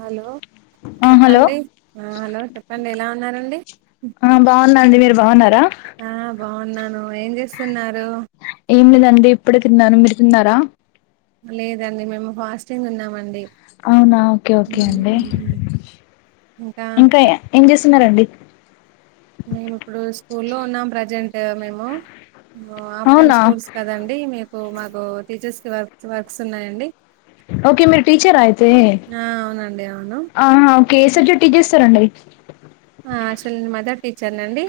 Hello ఆ hello చెప్పండి hello చెప్పండి ఎలా తిన్నారాండి ఆ బాగున్నా అండి మీరు బాగున్నారా ఆ బాగున్నాను ఏం చేస్తున్నారు ఏమిలేదండి ఇప్పుడే తిన్నారు మీరు తిన్నారా లేదండి మేము ఫాస్టింగ్ ఉన్నామండి అవునా ఓకే ఓకే మ్మ్. అండి ఇంకా ఏం చేస్తున్నరండి మేము ఇప్పుడు స్కూల్లో ఉన్నాం ప్రజెంట్ మేము ఆఫ్ టైమ్ అవునా స్కూల్స్ కదండి మీ మాకు టీచర్స్ కి వర్క్ వర్క్స్ ఉన్నాయండి ఓకే మీరు టీచర్ అయితే ఆ అవునండి అవును ఆహా ఓకే ఏ సబ్జెట్టీ చేస్తారండి ఆ అసలు మదర్ టీచర్ నండి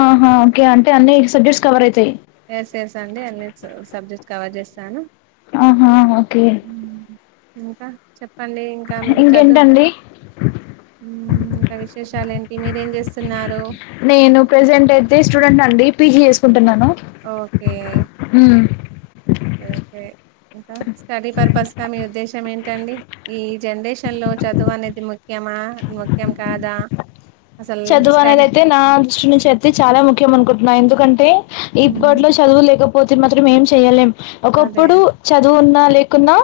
ఆహా ఓకే అంటే అన్నీ సబ్జెక్ట్స్ కవరే తేయ్ ఎస్ ఎస్ అండి అన్ని సబ్జెక్ట్స్ కవర్ చేస్తాను ఆహాఓకే మ్మ్. ఇంకా చెప్పు చెప్పండి ఇంకా మీకు చదువు ఇంకేంటండి ఇంకా విశేష చాలేంటి మీర ఏం చేస్తున్నారు నేను ప్రెజెంట్ అయితే స్టూడెంట్ అండి పీజీ చేసుకుంటున్నాను ఓకే మ్మ్. ఓకే ఇంకా స్టడీ పర్పస్ గా మీ ఉద్దేశం ఇస్తంమెంటండి ఈ జనరేషన్ లో చదువు అనేది ముఖ్యమా ముఖ్యం కాదా అసలు చదువు అనేది స్టడీ అయితే నా దృష్టి నుంచి అయితే చాలా ముఖ్యం అనుకుంటున్నా ఎందుకు కంటే హ్మ్ ఇప్పట్లో చదువు లేకపో పోతి మాత్రం ఏం చేయలేం అదే ఒకప్పుడు చదువు ఉన్న లే లేకున్నా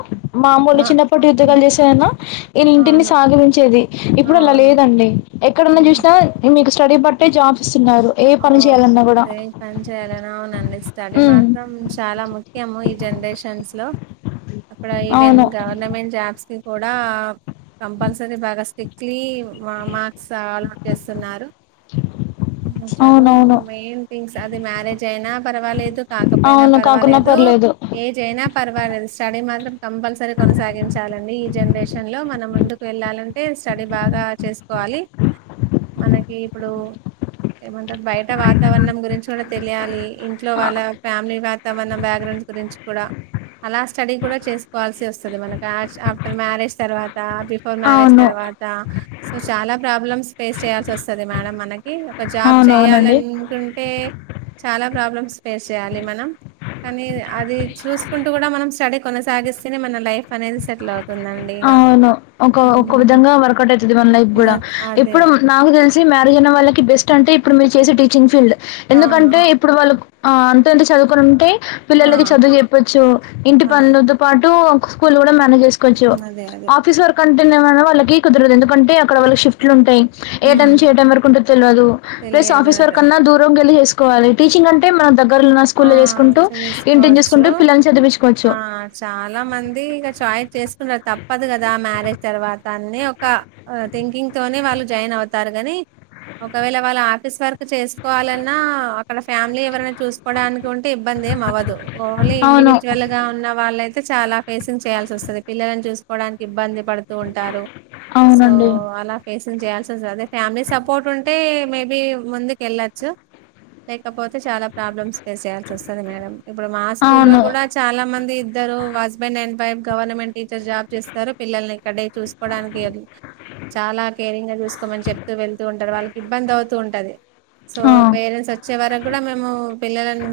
మామూలు ఆ చిన్నప్పటి ఉద్యోగాలు చేసేదనా ఈయన ఇంటిని అవును సాగలించేది ఇప్పుడు అలా అవును లేదండి ఎక్కడన్నా చూసిన మీకు స్టడీ బట్టే జాబ్స్ ఇస్తున్నారు ఏ ఓ పని చేయాలన్నా కూడా ఏ పని చేయాలనా అవునండి స్టడీ ఉమ్ మాత్రం చాలా ము ముఖ్యము ఈ జనరేషన్స్ లో ఇప్పుడు ఈవెన్ అవును గవర్నమెంట్ జాబ్స్ కి కూడా కంపల్సరీ బాగా స్ట్రిక్ట్లీ మా మార్క్స్ అలో చేస్తున్నారు చదువు అవునవును మెయిన్ థింగ్స్ అదే మ్యారేజ్ అయినా పర్వాలేదు కాకపోయినా అవును కాకున్నా పర్వాలేదు పర్లేదు ఏజ్ అయినా పర్వాలేదు స్టడీ మాత్రం కంపల్సరీ కొనసాగించాలి ఈ జనరేషన్లో మనం ముందుకు వెళ్ళాలంటే స్టడీ బాగా చేసుకోవాలి మనకి ఇప్పుడు ఏమంటారు బయట వాతావరణం గురించి కూడా తెలియాలి ఇంట్లో వాళ్ళ ఫ్యామిలీ బ్యాక్గ్రౌండ్స్ గురించి కూడా అలా స్టడీ కూడా చేసుకోవాల్సి వస్తది మనకు ఆఫ్టర్ మ్యారేజ్ తర్వాత త బిఫోర్ మ్యారేజ్ అవును తర్వాత సో చాలా ప్రాబ్లమ్స్ ఫేస్ చేయాల్సి వస్తది మేడం మన ఏ ఒక జాబ్ అవునవునండి చేయాలనుకుంటే చాలా ప్రాబ్లమ్ ఫేస్ చేయాలి మనం కానీ అది చూసుకుంటూ కూడా మనం స్టడీ కొనసాగిస్తేనే మన లైఫ్ అనేది సెటిల్ అవుతు అవును ఒక ఒక విధంగా వర్కౌట్ అవుతుది మన లైఫ్ కూడా అదే ఎప్పుడు నాకు తెలిసి మే పెళ్లయిన వాళ్ళకి బెస్ట్ అంటే ఇప్పుడు మీరు చేసే టీచింగ్ ఫీల్డ్ అవును ఎందుకంటే ఇప్పుడు వాళ్ళు ఆ అంతంత చదువుకుని ఉంటే ఆ పిల్లలకి చదువు చెప్పొచ్చు ఇంటి అదే పనులతో పాటు స్కూల్లో కూడా మ పని చేసుకోవచ్చు అదే అదే ఆఫీస్ వర్కు అం [unintelligible] వాళ్ళకి కుదరదు ఎందుకంటే అక్కడ వాళ్లకి షిఫ్టులు ఉంటాయి ఏ టైమ్ హ్మ్. నుంచి ఏ టైం వరకుంటదొ తెలవదు ప్లస్ ఆఫీస్ తెలియదు వర్క్ అన్నా దూరం కెళ్లి చేసు కోవాలి టీచింగ్ అంటే మనం దగ్గరలో ఉన్న ఆ స్కూల్‌లో జేసుకుంటూ, ఇంటిని చేసుకోవచ్చు జూసుకుంటూ పిల్లల్ని చదివించుకోవచ్చు. ఆ చాలా మంది ఇక చాయి చేసుకుంట తప్పదు కదా మ్యారేజ్ తర్వాత అన్ని ఒక థింకింగ్ తోనే వాళ్ళు జాయిన్ అవుతారు కని ఒకవేళ వాళ్ళు ఆఫీస్ వర్క్ చేసుకోవాలన్నా అక్కడ ఫ్యామిలీ ఎవరన్నా చూస్ డానికి ఉంటే ఇబ్బంది ఏం అవ్వదు ఓన్లీ అవును. ఇండివిజువల్ గా ఉన్న వాళ లైతే చాలా ఫేసింగ్ చేయాల్సి వస్తది పిల్లలని చూసుకోవడానికి ఇబ్బంది పడుతూ ఉంటారు సో అవునండి. అలా ఫేస్ చేయాల్సివస్సది అదే ఫ్యామిలీ సపోర్ట్ ఉంటే మేబీ ముందుకు వెళ్ళొచ్చు లేకపోతే చాలా ప్రాబ్లమ్స్. ఫేస్ చేేయాల్సి వస్తది మేడం ఇప్పుడు మా స్కూల్ లో అవును. కూడా చాలా మంది ఇద్దరు husband and wife government teacher job చేస్తారు పిల్లల్ని ఇక్కడే చూసుకోవడానికి చాలా కేరింగ్ గా చూసుకోమని చెప్తూ వెళ్తూ ఉంటారు. వాళ్ళకి ఇబ్బంది అవుతూ ఉంటాది సో ఆ పేరెంట్స్ వచ్చే వరకు కూడా మేము. పిల్లలన్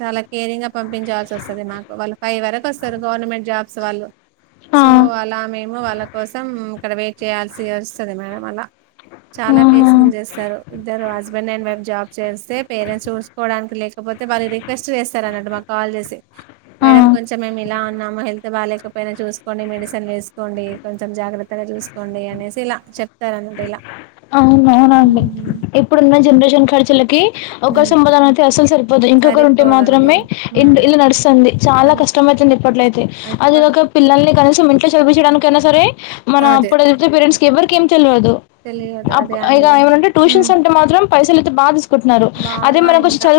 చాలా కేరింగ్ గా పంపించాల్సి వస్తది మాకు వాళ్ళు ఫైవ్ వరకు వస్తరు గవర్నమెంట్ జాబ్స్ వాళ్ళు. ఆ సో అలా మేము వాళ్ళ కోసం ఇక్కడ వే చేయాల్సి వస్తది మేడం అలా చాలా ఆహా ఫేసింగ్ చేస్తారు ఇద్దరు హస్బెండ్ డ్ అండ్ వైఫ్ జాబ్ చేస్తే పేరెంట్స్ చూక లేకపోతే వాళ్లు రిక్వెస్ట్ చేస్తారన్నట్టు మాకు కాల్ చేసి ఆ మేడం కొంచమేమిలా మ్మ హెల్త్ బా లేకపోయినా చూసుకోండి మెడిసన్ వేసుకోండి కొంచెం జాగ్రత్తగా చూసుకోండి అనేసి ఇలా చెప్తారు అన్నట్టు ఇలా అవున అవునండి ఉమ్ ఇప్పుడున్న జనరేషన్ షన్ ఖర్చులకి ఒకరి ఉమ్, సంపాదన అయితే అసలు సరిపోదు ఇంకొకరు ఉంటే సరిపోదండి మాత్రమే ఇ ఉమ్ ఇల్ అద్- అది ఇప్పుడు ఒక పిల్లల్ని కనేసి ఇంకా చదివిపించడానికి అయినా సరే మనం అదే అప్పుడు చదివితే పేరెంట్స్ కి ఎవ్వరికి ఏం తెలవదు తెలియదు అప్ అదే ఇగ అండి ఏమన్నా అంటే ట్యూషన్స్ ఉమ్ ఉంటే మాత్రం పైసలైతే బా బాగా ఇంకాం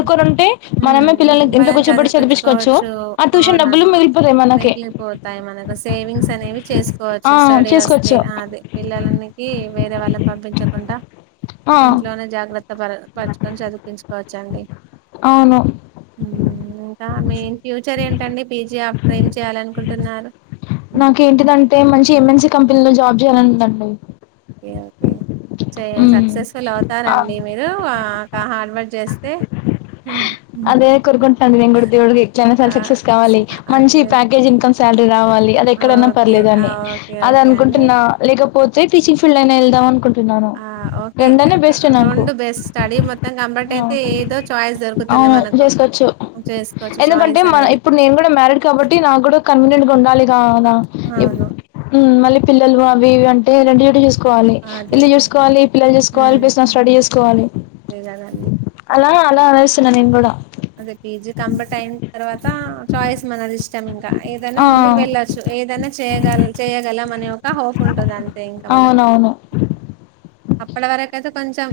మనమే పిల్లల్ని పం ఇంట్లో కూర్చోబెట్టి చదిపించుకోవచ్చు చదివిపించుకోవచ్చు ఆ ట్యూషన్ డబ్బులు అవునండి మిగిలిపోతాయి మనకి మిగిలిపోతాయి మనకు సేవింగ్స్ అనేవి చేసు ఆ కోవచ్చు స్టడీ వస్తే చేసుకోవచ్చు అది పిల్లలకి వేరే వాళ్ళని పంపించకుండా ఆ ఇంట్లోనే జాగ్రత్త ప కని చదిపించుకోవచ్చండి అవును ఇంకా మీెన్ ఫ్యూచర్ ఏంటండి పీజీ ఆఫ్టర్ ఏం చేయ్యాలనుకుంటున్నారు అంటే మంచి ఎంఎన్సీ కంపెనీ లో జాబ్ చేయాలందండి ఓకే ఓకే చె సక్సెస్ఫుల్ ఆ అవుతారండి మీరు హార్డ్ వర్క్ చేస్త స అదే కోరుకుంటున్నాను నేను కూడా దేవుడికి ఎట్లయినా సరే ఆ సక్సెస్ కావాలి మంచి అదే ప్యాకేజ్ ఇన్కమ్ శాలరీ రావాలి అది ఎక్కడైనా ఓకే పర్లేదు ఆ, అని ఓకే అది ఓకే అండి అనుకుంటున్నా లేకపోతే టీచింగ్ ఫీల్డ్ అయినా వెళ్దాం అను ఆ ఓకే నాకు రెండు బెస్ట్ స్టడీ మొత్తం కనబట్ ఆ అయితే ఏదో చయి అవును చేసుకోవచ్చు చేసుకోవచ్చు ఎందుకంటే చాయిస్ మ అనేది. ఇప్పుడు నేను కూడా మ్యారిడ్ కాబట్టి నాకు కూడా కన్వీనియంట్ ఉండాలి గాన అ అవును. మళ్ళ పిల్లలు అవి అంటే రెండు ఏ కోలి అదే. ఇల్ చూసుకోవాలి పిల్లలు చేసుకోవాలి హ్మ్. పసిన స్టడీ చేసుకోవాలి అదే గదండీ. అలా అలా అనేస్తున్నా నేను కూడా అదే పీజీ కంప్లీట్ అయిన తర్వాత చాయిస్ మనది ఇష్టాం ఇంకా ఇంకా ఏదనా ఆ ముందుకు వెళ్ళొచ్చు ఏదైనా చేయగ చేయ్యగలం అనే ఒక హోప్ ఉంటుంది అంతే ఇంకా మనకి అవునవును అప్పటి వరకయితే కొంచెం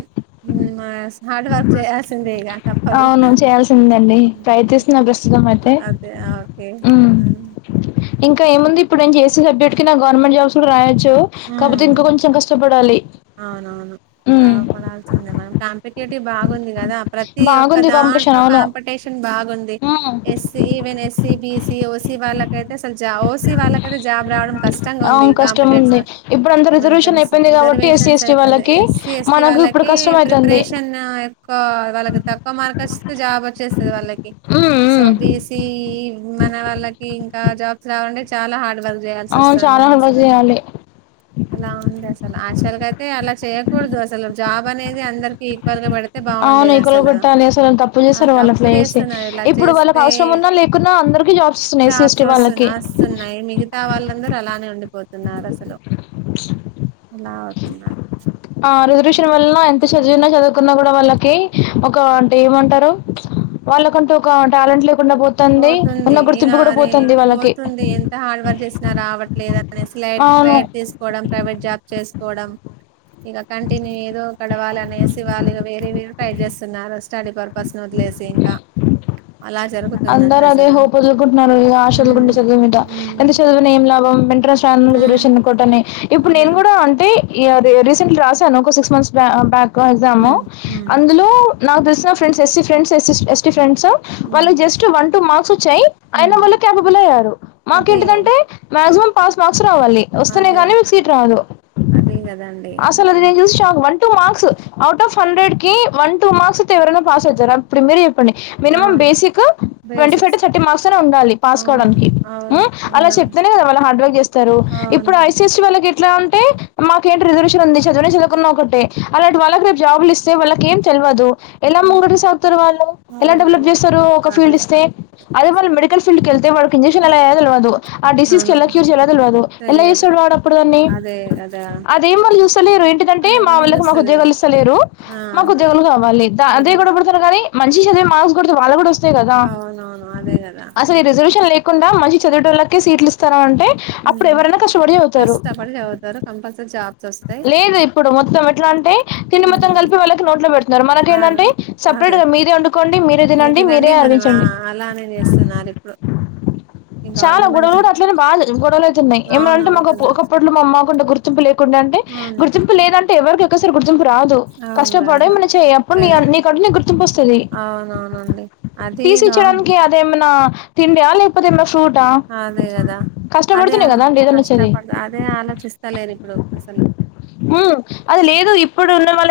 హార్డ్ వర్క్ చేయాల్సింది ఇగా తప్పదు అవును చేయాల్సిందండి ప్రయత్నిస్తున్నా ప్రస్తుతం అయితే అదే ఓకే ఇంకాముంది ఇప్పుడుేను చేసే సబ్జెక్ట్కి నా గవర్నమెంటజాబ్స్ కూడా రాయచ్చు కాపోతే హ్మ్. ఇంకా కొంచెం కష్టపడాలి అవునవును. ఊ టీటి బాగుంది కదా ప్రతి ఒక్క దాంట్లో కాంపిటీషన్ అవును కాంపిటీషన్ బాగుంది మ్ ఎస్స ఈవెన్ ఎస్సీ బి ఇగ ఓసి వాళ్ళకైతే ఇక జాబ్ వాళ్ళకైతే జాబ్ రావడం కష్టంగా ఉంది అవును కష్టం కాంపిటేష ఉంది. ఇప్పుడంతా రిజర్వేషన్ నికనిస్తుంది అయిపోయింది కాబట్టి ఎస్సీ, రిజర్వేషన్స్ ఎస్టీ అయిపోంది వాళ్ళకి ఎస్సి ఎస్టీ మనకు ఇప్పుడు వాళ్ళకి కష్టమైతుంది. ప్రిపరేషన్ ఎక్కువ వాళ్ళకి తక్కువ మార్క్ వచ్చిస్తే జాబ్ వచ్చేస్తుంది వాళ్ళకి హ్మ్. సో హ్మ్. బిఎస్సి మన వాళ్ళకి ఆ జాబ్స్ రావాలంటే చాలా హార్డ్ వర్క్ చేయాల్సి అవును చాలా వస్తుందని హార్డ్ అసలు వర్క్చెయ్యాలి అలా ఉందాసలు అక్ అసలు కైతే అలా చేయకూడదు అసలు జాబ్ అనేది అందరికి ఈక్వల్ గా పెడు అవును ఎకులు కొట్టాలి అసలు తప్పు ఆ చేస్తారు వాళ్ళు తప్పు అట్లా చేస్తే చేస్తున్నారు ఇలా ఇప్పుడు వాళ్ళకి చేస్తే అవసరం ఉన్నా లేకున్నా అందరికి జాబ్స్ వస్తున్నాయి జాబ్స్ ఎస్సఎస్టి వస్తు వాళ్ళకి వస్తున్నాయి మిగతా వాళ్ళందరూ అలానే ఉండిపోతున్నారు అసలు [inaudible] ఇలా అవుతుంద ఆ రిజర్వేషన్ వల్ల ఆ ఎంత చదివిన చదువకున్నా కూడా వాళ్ళకి ఒక అంటే ఏమంటారు వాళ్ళకంటు ఒక టాలెంట్ లో పోతుంది ఇరా అరే పోతుంది వాళ్ళకి. పోతుంది ఎంత హార్డ్ వర్క్ చేస్ నా రావట్లేదన్. అనేసి లైట్ అవును. లైట్ తీసుకోవడం, ప్రైవేట్ జాబ్ చేస్ కోవడం. ఇగ కంటిన్యూ ఏదో గడవాళనేసి వాళ్ళు ఇగ వేరే వేరు ట్రై చేస్తున్నారు స్టడీ పర్పస్ నీ వదిలేసి ఇంకా. అలా జ అందరు అదే హోప్ వదులుకుంటున్నారు ఇగా హ్మ్ ఆశవదులుకుంటూ చదువు మీద, ఎంత హ్మ్ చదివిన ఏం లాభం. [unintelligible] హ్మ్ రిజర్వేషన్ కోటనీ. ఇప్పుడు అదే నేను కూడా అంటే ఇగా అదీ రీసెంట్లీ రాశాను ఒక సిక్స్ మంత్స్ బా బ్యాక్. ఒక ఎగ్జాము. హ్మ్ హ్మ్ అందులో నాక్ తెల్సిన friends SC friends, SC ST friends. వాళ్ళు హ్మ్ జస్ట్ వన్ టు మార్క్స్ వచ్ చ్చయి అయిన హ్మ్ వాళ్ళు క్యాపబుల్ అయ్యారు. అదే మాకేంటిదంటే మాక్సిమం పాస్ మార్క్ ర్క్స్ రావాలి వస్తనే అదే గానీ మీక్ సీటు రాదు. అదే కదండి అసలు అట్లా నేన్ చూసి shock one two marks. Out of hundred కీ వన్ టూ మార్క్స్ కి ఎవరైనా పాస్ అయితరా. ఇప్పుడు మీరే చెప్ ప్పండి మినిమం అవును basic. Twenty five basics to thirty marks అన్నా ఉండాలి పాస్ అవును కావడానికి. హూ అవును అలా ఉండాలి చెప్తేనే కదా వాళ్ళు హార్డ్ వర్క్ చేస్తారు. అవును ఇప్పుడు ఐ సి ఎస్ సీ వాళ్ వాళ్ళకి ఎట్లా అంటే మాకేంటి రిజర్వేషన్ ఉంది చదివిన చదువుకున్నా ఒకటే. అలాంటి వాళ్ళకి రేప్ జాబులు ఇస్తే వాళ్ళ కేం తెల్వదు. ఎలా అవును ముంగటికి సాగుతారు వాళ్ళు. ఎలా అవును డెవలప్ అదే చేస్తరూ. ఒక ఫీల్డ్ అదే ఇస్తే. అదే వాళ్ళు మెడికల్ ఫీల్డ్ కి హ్మ్. ఎళ్తే వాడొక ఇంజె జ్క్షన్ ఎలా ఎయ్యాలో తెల్వదూ. ఆ డిసీజ్ కి అవును ఎలా క్యూర్ చేయాలో తెల్వదు. ఎలా తెలియదు చేస్తడు వాడ అప్పుడు దాన్ని. అదే కదా అదేం వాళ్ళు చూస్తలేరు ఎందుకంటే అదే మా ఏం వోళ్ళకి మాకు చూస్తలేదు ఉద్యోగాలు ఇస్తలేరూ, ఆ మాకు అంతే ఉద్యోగాలు కావాలి, అదే గొడవబడతారు గానీ. మంచిగ చదివి మార్క్స్ కొడితే వాళ్ళ కూడ ఒస్త అంతే కదా. అవునవును అదే కదా అసలు ఈ రిజర్వేషన్ లేక్ కుండా మంచిగ్ చదివేటోళ్ళకే సిట్లు ఇస్తారా అం ఉమ్ కష్టపడి చదువుతారు, కంపల్సరీ జాబ్. లేదు ఇప్పుడు మొత్తం ఎట్లా అంటే, తిండి మొత్తం హ్మ్ కలిపి వాళ్ళకి నోట్ ట్లో పెడ్త్ నిర్మల కేందంటే సపరేట్గా మీదే వండు మీర్ తినండి మనం ఆ అలానే చేస్తున్నారు ఇప్పుడు. ఈ చాలా గవర్నమెంట్ గొడవలు కూడా అట్లనే బాగా గొడవలువుతున్నాయి అవును ఏమంటే మా అవుతున్నా ఒకప్పట్లో మామ్ మా కంటు గుర్తింపు లేదు. ఏమంటే అవును గుర్తింపు లేదంటే ఎవ్వరిదోకసరి గుర్తింపు రాదు అవును రాదు కష్టపడేమ చె అప్పుడు చే నీ నీకంట నీ గుర్తింపు వస్తుది అవునవునండి తీసి అదిగా ఇచ్చేదానికి అదేమన్న తిండి ఆ లేకాపోతే ఇప్పుడు [inaudible] అదే కదా అదే కదా అండి ఏదైనా వచ్చేది కష్టపడ అదే ఆలోచిస్తలేను ఇప్పుడు అసలు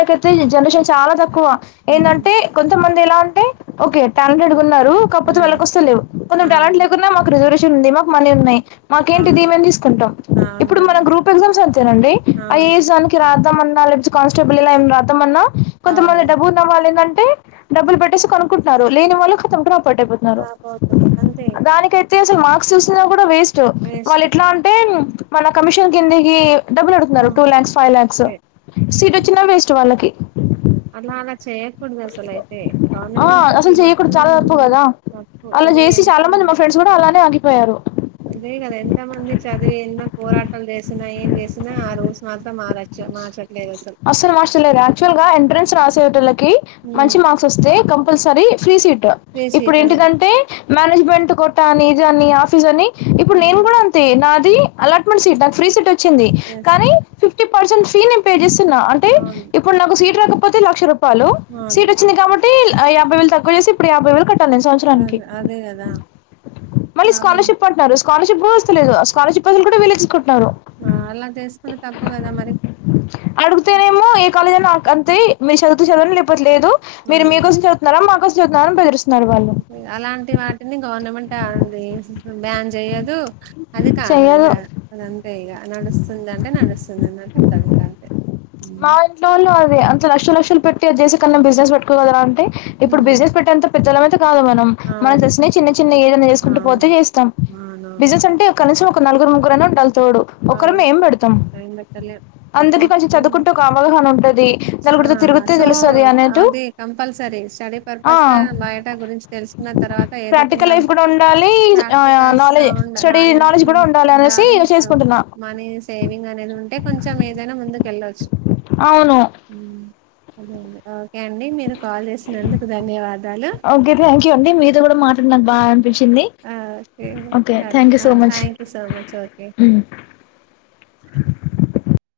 అట్లుంది జనరషన్ చాల త తక్కువ ఏంటంటే ఉమ్ కొంతమంది ఎలా అంటే ఓకే టాలెంటెడ్గా ఉన్నారు. కాకపోతే వాళ్ళకి ఉమ్ వస్తలేవు కొంచం టాలెంట్ అవును లేకుండా రిజర్వేషన్ ఉంది మాక్ మనీ ఉన్నాయి మాకేంటి దీ అవును మేం తీసుకుంటాం అవును ఇప్పుడు మన కదా గ్రూప్ ఎగ్జామ్స్ అంతేనండి ఆ అవును ఏజ్ దానికి రాదు రాయమన్నాలే కానిస్టేబుల్ ఇలా ఏం రాద్దామన్నా కొంతమంది అవును డబ్బులు ఉన్నవల్లెంటంటే టె డబ్బులు పెట్టేసి కొనుక్కుంట రూ లేని వళ్ళ కఅప్పట్ అయిపోతున్నారు రాబోతున్నారు అంతే దానికయితే అసలు మార్క్స్ వస్తున్నా కూడా వేస్టు స్టు వాళ్ళు వేస్ట్ ఇట్లా ఉంటే మన కమిషన్ కిందకి డబ్బులు కడుతున్నారు ఉమ్ టూ ల్యాక్స్ ఫైవ్ ల్యాక్స్ అదే సీట్ వచ్చినా వేస్ట్ వాళ్ళకి అన్ని వాళ్లవే చేయకూడదు అసలు అయితే ఆ గవర్నమెంట్ అసలు ఖాతలు చెయ్యకూడదు మొత్తం చాలా తప్పు కదా తప్పు ఇదే ఎంత పోయారు. అదే కదా ఎంత మంది చదివి ఎన్నో పోరాటాలు చేసినా ఏం చేసినా ఆ రూల్స్ మాత్రం మరాచ్చు మార్చ్ అసలు హాస్టర్లే యాక్చువల్ గా ఎంట్రన్స్ రా తోటి మంచి ఉమ్, మార్క్స్ వస్తే కం కంపల్సరీ ఫ్రీ సీట్ ఫ్రీ ఇప్పుడు సీట్ అవును ఏంటిదంటె మేనేజ్మెంట్ కొత్త అని ఇది అని ఆఫీస్ అని ఇప్పుడు నేను అవును కూడా అంతే నా అలాట్మెంట్ సీట్ ఫ్రీ సీట్ వద్ వచ్చింది ఎస్ కానీ ఫిఫ్ పర్సెంట్ ఫీ పే చేస స్తున్న అంటే అవును ఇప్పుడు నాకు సీట్ రాకపోతే లక్ష రూపా లో అవును సీట్ వచ్చింది కాబట్టి యాభై తక్కువ చేసి ఇప్పుడు యాభై వేలు కట్ సంవత్సరానికి అదే అదే కదా మళ్ళీ ప్రాబ్లం స్కాలర్షిప్ అంటున్నారు స్కాలర్షిప్ కూడా వస్తలేదు స్కాలర్షిప్ పైసలు కూడా విలువ తీసుకుంటు ఆ అలా చేసుకుంట తప్పు కదా మరి అడుగుతేనేమో ఏ కాలేజ అంతే మీరు చదివితే చదవండి లేకపోతే లేదు ఆ మీరు మీకోసం చదువుతున్నారా మాకోసం చదువుతున్నారని బెదిరిస్తున్నారు వాళ్ళు అలాంటి వాటిని గవర్నమెంట్ అండి బ్యాన్ చెయ్యదు అది కాదు చెయ్యదు అదంతేగా నడుస్తుంది అంటే నడుస్తుంది అన్నట్టు ఉంటంది ఇంకా అంతే మా ఇంట్లో వాళ్ళు అద అంత లక్ష లక్షలు పెట్టి అ చేసే కన్నా బిజినెస్ పెట్టుకుందాం రా అంటే ఇప్పుడు అవును బిజినెస్ పెట్టేంత జల కాదు మనం మన అవును తెసిన చిన్న చిన్న ఏదైనా చేసుకుంటూ పోతే అవును చేస్తాం అవునవును బిజినెస్ అంటే కనీసం నలుగురు ముగగురలను కల్పు తోడు అవును ఒకరిమే ఏం పెడతాం టైం పెట్టలే అందుకే సపోర్ట్ కొన్ చదు ఆ సో తెలుస్తది అన్నట్టు అది కంపల్సరీ స్టడీ ఆ పర్పస్ గా బయటా గురించి తెలుసుకున్న తర్వాత ఏదో కొంత ప్రాక్టికల్ లైఫ్ కూడా ఉండాలి ప్రాక్టికల్స్ గా నాలెడ్జ్ ఉ స్టడీ నాలెడ్జ్ కూడా అనేసి ఉండాలి సో చేసుకుంటున్నా మనీ సేవింగ్ అనేది ఉంటే కొంచెం ఏదైనా ముందు కెల్లాచ్చు అవును అదే అండి ఆ ఓకే అండి మీరు కాల్ చేసినందుకు ధన్యవాదాలు ఓకే నచింది ఆ, ఓకే ఓకే ధన్ thank you so much thank you so much okay